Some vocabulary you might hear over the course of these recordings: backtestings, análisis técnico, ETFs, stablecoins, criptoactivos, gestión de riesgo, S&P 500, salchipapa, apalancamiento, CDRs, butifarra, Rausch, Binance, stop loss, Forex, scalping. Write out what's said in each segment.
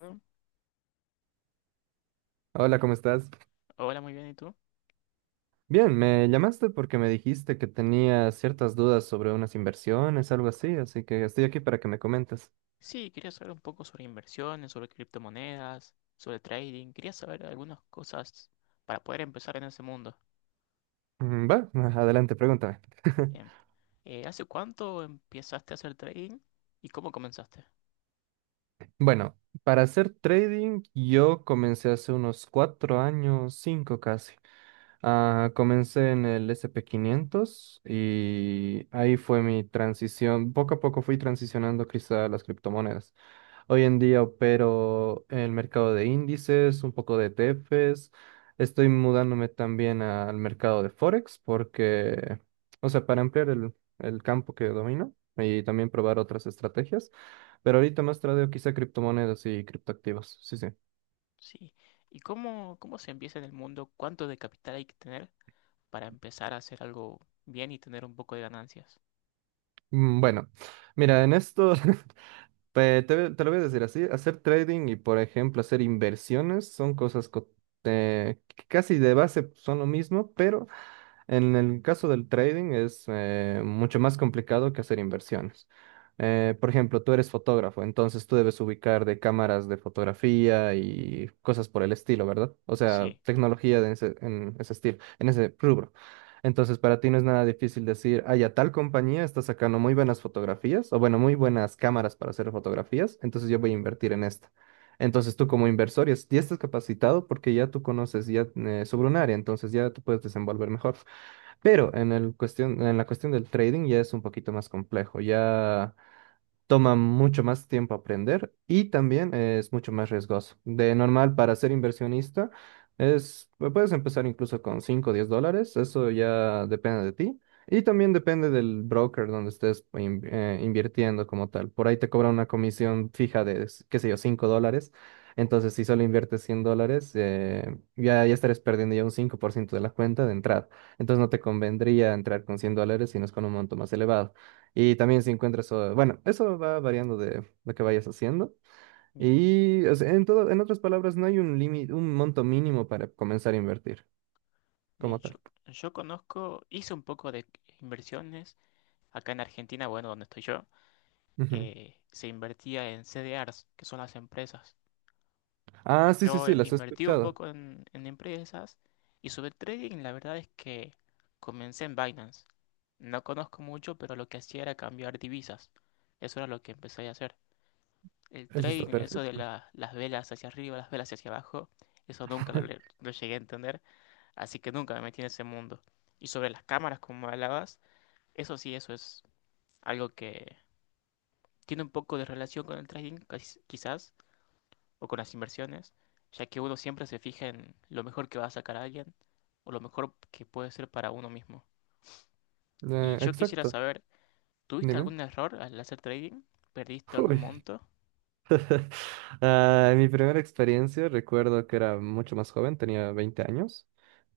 Mm. Hola, ¿cómo estás? Hola, muy bien, ¿y tú? Bien, me llamaste porque me dijiste que tenía ciertas dudas sobre unas inversiones, algo así, así que estoy aquí para que me comentes. Sí, quería saber un poco sobre inversiones, sobre criptomonedas, sobre trading. Quería saber algunas cosas para poder empezar en ese mundo. Va, adelante, pregúntame. Bien. ¿Hace cuánto empezaste a hacer trading y cómo comenzaste? Bueno, para hacer trading yo comencé hace unos 4 años, cinco casi. Ah, comencé en el S&P 500 y ahí fue mi transición. Poco a poco fui transicionando quizá a las criptomonedas. Hoy en día opero en el mercado de índices, un poco de ETFs. Estoy mudándome también al mercado de Forex porque, o sea, para ampliar el campo que domino y también probar otras estrategias. Pero ahorita más tradeo quizá criptomonedas y criptoactivos. Sí, sí. Sí. ¿Y cómo se empieza en el mundo? ¿Cuánto de capital hay que tener para empezar a hacer algo bien y tener un poco de ganancias? Bueno, mira, en esto te lo voy a decir así, hacer trading y, por ejemplo, hacer inversiones son cosas que casi de base son lo mismo, pero en el caso del trading es mucho más complicado que hacer inversiones. Por ejemplo, tú eres fotógrafo, entonces tú debes ubicar de cámaras de fotografía y cosas por el estilo, ¿verdad? O sea, Sí, tecnología en ese estilo, en ese rubro. Entonces, para ti no es nada difícil decir, ay, a tal compañía está sacando muy buenas fotografías, o bueno, muy buenas cámaras para hacer fotografías, entonces yo voy a invertir en esta. Entonces tú como inversor ya, ya estás capacitado porque ya tú conoces ya sobre un área, entonces ya tú puedes desenvolver mejor. Pero en la cuestión del trading ya es un poquito más complejo. Ya toma mucho más tiempo aprender y también es mucho más riesgoso. De normal, para ser inversionista, puedes empezar incluso con cinco o 10 dólares, eso ya depende de ti. Y también depende del broker donde estés invirtiendo como tal. Por ahí te cobra una comisión fija de, qué sé yo, 5 dólares. Entonces, si solo inviertes 100 dólares, ya estarás perdiendo ya un 5% de la cuenta de entrada. Entonces, no te convendría entrar con 100 dólares, sino es con un monto más elevado. Y también si encuentras, bueno, eso va variando de lo que vayas haciendo. bien, Y o sea, en todo, en otras palabras, no hay un límite, un monto mínimo para comenzar a invertir como bien. Yo, tal. yo conozco, hice un poco de inversiones acá en Argentina, bueno, donde estoy yo. Ujú. Se invertía en CDRs, que son las empresas. Ah, sí, sí, Yo sí, las he invertí un escuchado. poco en empresas y sobre trading la verdad es que comencé en Binance. No conozco mucho, pero lo que hacía era cambiar divisas. Eso era lo que empecé a hacer. El Eso está trading, eso de perfecto. Las velas hacia arriba, las velas hacia abajo, eso nunca lo llegué a entender, así que nunca me metí en ese mundo. Y sobre las cámaras, como hablabas, eso sí, eso es algo que tiene un poco de relación con el trading, quizás, o con las inversiones, ya que uno siempre se fija en lo mejor que va a sacar a alguien o lo mejor que puede ser para uno mismo. Y yo quisiera Exacto. saber, ¿tuviste Dime. algún error al hacer trading? ¿Perdiste algún Uy. monto? Ah, mi primera experiencia, recuerdo que era mucho más joven, tenía 20 años,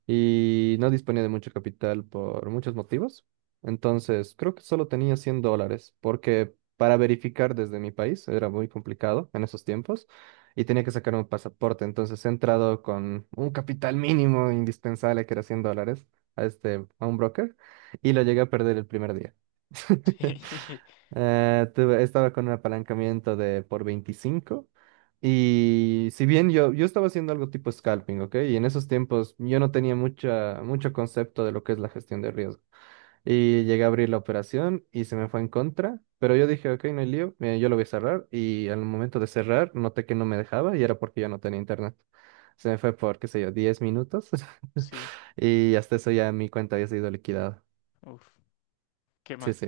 y no disponía de mucho capital por muchos motivos. Entonces, creo que solo tenía 100 dólares, porque para verificar desde mi país era muy complicado en esos tiempos y tenía que sacar un pasaporte. Entonces, he entrado con un capital mínimo indispensable, que era 100 dólares, a este, a un broker y lo llegué a perder el primer día. Sí, Estaba con un apalancamiento de por 25. Y si bien yo estaba haciendo algo tipo scalping, ¿ok? Y en esos tiempos yo no tenía mucho concepto de lo que es la gestión de riesgo. Y llegué a abrir la operación y se me fue en contra, pero yo dije, ok, no hay lío, yo lo voy a cerrar. Y al momento de cerrar, noté que no me dejaba y era porque yo no tenía internet. Se me fue por, qué sé yo, 10 minutos. sí. Y hasta eso ya mi cuenta había sido liquidada. Uf, qué Sí, mal. sí.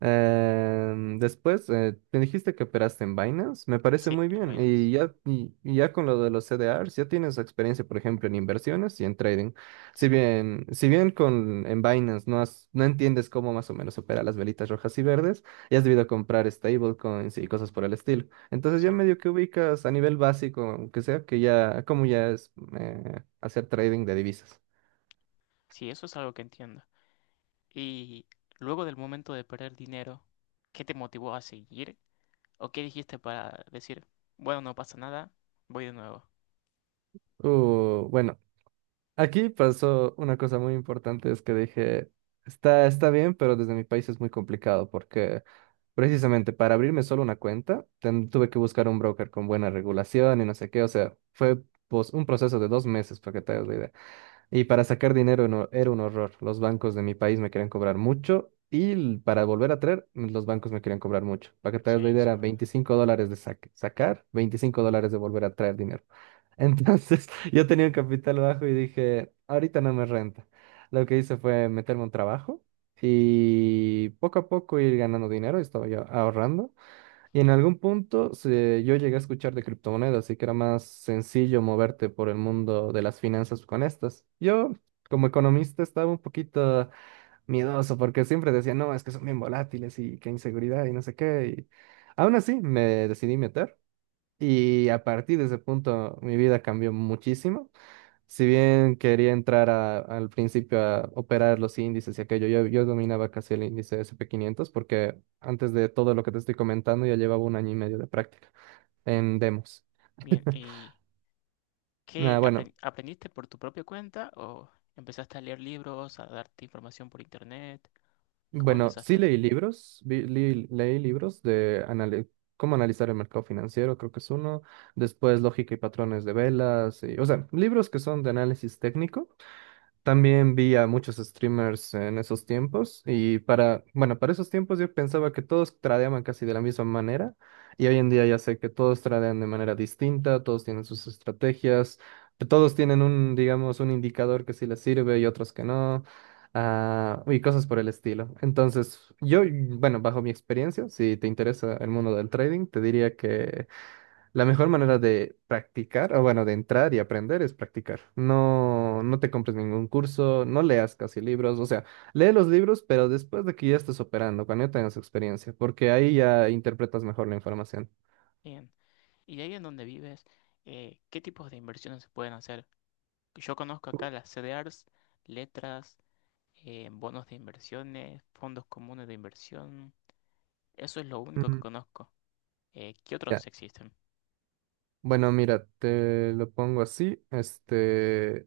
Después, te dijiste que operaste en Binance, me parece Sí, muy en bien. Binance. Y ya con lo de los CDRs, ya tienes experiencia, por ejemplo, en inversiones y en trading. Si Sí, bien, si bien en Binance no, no entiendes cómo más o menos opera las velitas rojas y verdes, ya has debido comprar stablecoins y cosas por el estilo. Entonces ya sí. medio que ubicas a nivel básico, aunque sea que ya, como ya es hacer trading de divisas. Sí, eso es algo que entiendo. Y luego del momento de perder dinero, ¿qué te motivó a seguir? ¿O qué dijiste para decir, bueno, no pasa nada, voy de nuevo? Bueno, aquí pasó una cosa muy importante, es que dije, está bien, pero desde mi país es muy complicado porque precisamente para abrirme solo una cuenta, tuve que buscar un broker con buena regulación y no sé qué, o sea, fue pues, un proceso de 2 meses para que te hagas la idea. Y para sacar dinero era un horror. Los bancos de mi país me querían cobrar mucho y para volver a traer, los bancos me querían cobrar mucho. Para que te Sí, hagas la idea, eso era es verdad. 25 dólares de sacar, 25 dólares de volver a traer dinero. Entonces yo tenía un capital bajo y dije, ahorita no me renta. Lo que hice fue meterme a un trabajo y poco a poco ir ganando dinero, estaba yo ahorrando. Y en algún punto yo llegué a escuchar de criptomonedas, así que era más sencillo moverte por el mundo de las finanzas con estas. Yo, como economista, estaba un poquito miedoso porque siempre decía, no, es que son bien volátiles y qué inseguridad y no sé qué. Y aún así me decidí meter y a partir de ese punto mi vida cambió muchísimo. Si bien quería entrar al principio a operar los índices y aquello, yo dominaba casi el índice S&P 500 porque antes de todo lo que te estoy comentando ya llevaba un año y medio de práctica en demos. Bien, y... Nada, ¿Qué bueno, aprendiste por tu propia cuenta o empezaste a leer libros, a darte información por internet? ¿Cómo bueno, sí empezaste? leí libros, leí libros cómo analizar el mercado financiero, creo que es uno, después lógica y patrones de velas, o sea, libros que son de análisis técnico. También vi a muchos streamers en esos tiempos y para, bueno, para esos tiempos yo pensaba que todos tradeaban casi de la misma manera y hoy en día ya sé que todos tradean de manera distinta, todos tienen sus estrategias, todos tienen un, digamos, un indicador que sí les sirve y otros que no, y cosas por el estilo. Entonces, yo, bueno, bajo mi experiencia, si te interesa el mundo del trading, te diría que la mejor manera de practicar, o bueno, de entrar y aprender es practicar. No, no te compres ningún curso, no leas casi libros, o sea, lee los libros, pero después de que ya estés operando, cuando ya tengas experiencia, porque ahí ya interpretas mejor la información. Bien. Y de ahí en donde vives, ¿qué tipos de inversiones se pueden hacer? Yo conozco acá las CDRs, letras, bonos de inversiones, fondos comunes de inversión. Eso es lo único que Mm, conozco. ¿Qué Ya. otros existen? Bueno, mira, te lo pongo así. Este,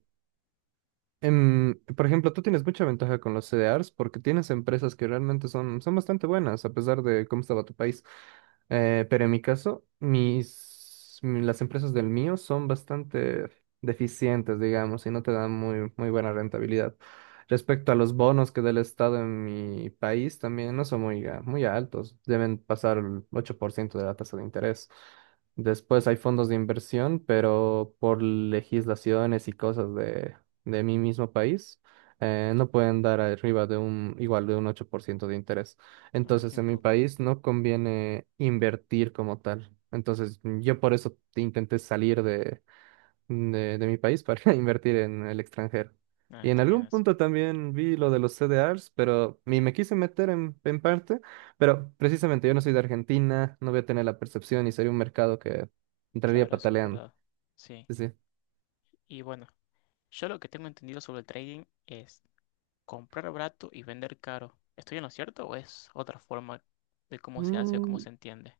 Por ejemplo, tú tienes mucha ventaja con los CDRs porque tienes empresas que realmente son bastante buenas a pesar de cómo estaba tu país. Pero en mi caso, las empresas del mío son bastante deficientes, digamos, y no te dan muy, muy buena rentabilidad. Respecto a los bonos que da el Estado en mi país, también no son muy, muy altos. Deben pasar el 8% de la tasa de interés. Después hay fondos de inversión, pero por legislaciones y cosas de mi mismo país, no pueden dar arriba de un, igual de un 8% de interés. Ah, es Entonces, muy en mi poco. país no conviene invertir como tal. Entonces, yo por eso te intenté salir de, de mi país para invertir en el extranjero. Ah, Y en está bien algún eso. punto también vi lo de los CDRs, pero ni me quise meter en parte, pero precisamente yo no soy de Argentina, no voy a tener la percepción y sería un mercado que entraría Claro, eso es pataleando. verdad. Sí. Sí, sí. Y bueno, yo lo que tengo entendido sobre el trading es comprar barato y vender caro. ¿Estoy en lo cierto o es otra forma de cómo se hace o cómo Mm, se entiende?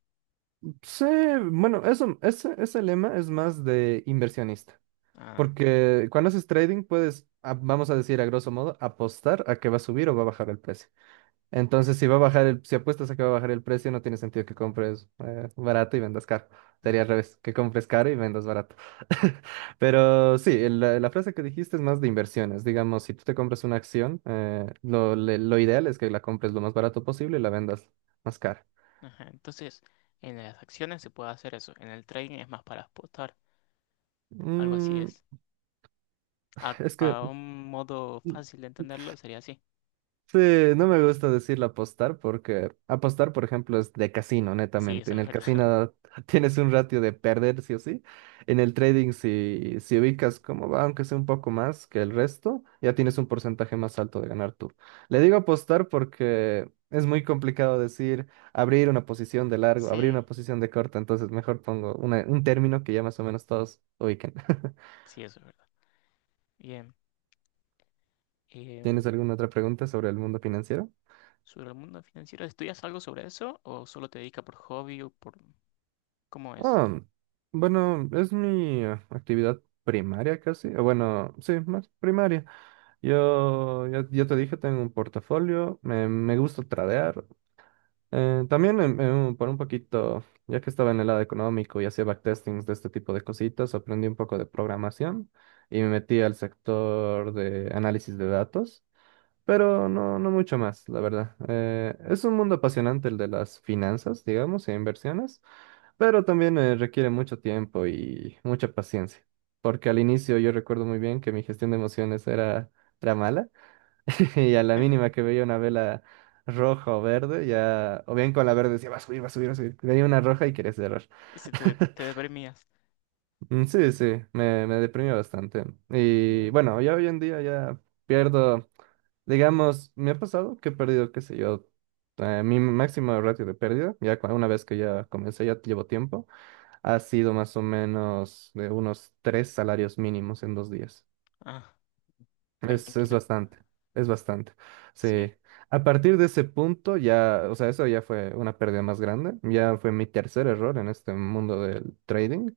Sí, bueno, ese lema es más de inversionista, Ah, porque cuando haces trading puedes, vamos a decir a grosso modo, apostar a que va a subir o va a bajar el precio. Entonces, si va a bajar si apuestas a que va a bajar el precio, no tiene sentido que compres barato y vendas caro. Sería bien. al revés, que compres caro y vendas barato. Pero sí, la frase que dijiste es más de inversiones. Digamos, si tú te compras una acción, lo ideal es que la compres lo más barato posible y la vendas más cara. Ajá. Entonces, en las acciones se puede hacer eso. En el trading es más para apostar. Algo así Mm, es. Es que... A un modo fácil de entenderlo sería así. Sí, no me gusta decirle apostar porque apostar, por ejemplo, es de casino, Sí, netamente. eso En es el verdad. casino tienes un ratio de perder sí o sí. En el trading, si ubicas cómo va, aunque sea un poco más que el resto, ya tienes un porcentaje más alto de ganar tú. Le digo apostar porque es muy complicado decir abrir una posición de largo, abrir Sí, una posición de corta, entonces mejor pongo un término que ya más o menos todos ubiquen. sí, eso es verdad. Bien. ¿Tienes Em, alguna otra pregunta sobre el mundo financiero? sobre el mundo financiero, ¿estudias algo sobre eso o solo te dedicas por hobby o por... ¿Cómo es? Ah, bueno, es mi actividad primaria casi. Bueno, sí, más primaria. Yo ya te dije, tengo un portafolio, me gusta tradear. También por un poquito, ya que estaba en el lado económico y hacía backtestings de este tipo de cositas, aprendí un poco de programación y me metí al sector de análisis de datos, pero no, no mucho más, la verdad. Es un mundo apasionante el de las finanzas, digamos, e inversiones. Pero también requiere mucho tiempo y mucha paciencia, porque al inicio yo recuerdo muy bien que mi gestión de emociones era mala y a la mínima que veía una vela roja o verde, ya, o bien con la verde decía, va a subir, va a subir, va a subir, veía una roja y quería cerrar. Y si te, te deprimías. Sí, sí, me deprimió bastante. Y Bien. bueno, ya hoy en día ya pierdo, digamos, me ha pasado que he perdido, qué sé yo, mi máximo ratio de pérdida, ya una vez que ya comencé, ya llevo tiempo ha sido más o menos de unos 3 salarios mínimos en 2 días. Ah, Es tranquilo. bastante, es bastante. Sí. Sí. A partir de ese punto ya, o sea, eso ya fue una pérdida más grande. Ya fue mi tercer error en este mundo del trading.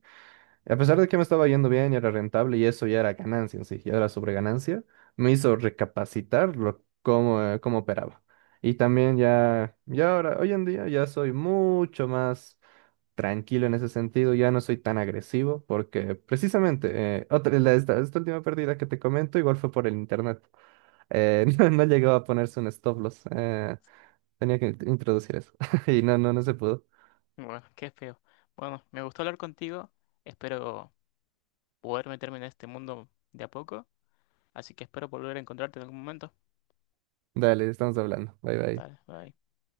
A pesar de que me estaba yendo bien y era rentable y eso ya era ganancia en sí, ya era sobreganancia, me hizo recapacitar lo, cómo, cómo operaba. Y también ya, ya ahora, hoy en día ya soy mucho más tranquilo en ese sentido, ya no soy tan agresivo porque precisamente esta última pérdida que te comento igual fue por el internet. No llegó a ponerse un stop loss. Tenía que introducir eso y no se pudo. Bueno, qué feo. Bueno, me gustó hablar contigo. Espero poder meterme en este mundo de a poco. Así que espero volver a encontrarte en algún momento. Dale, estamos hablando. Bye bye. Dale, bye.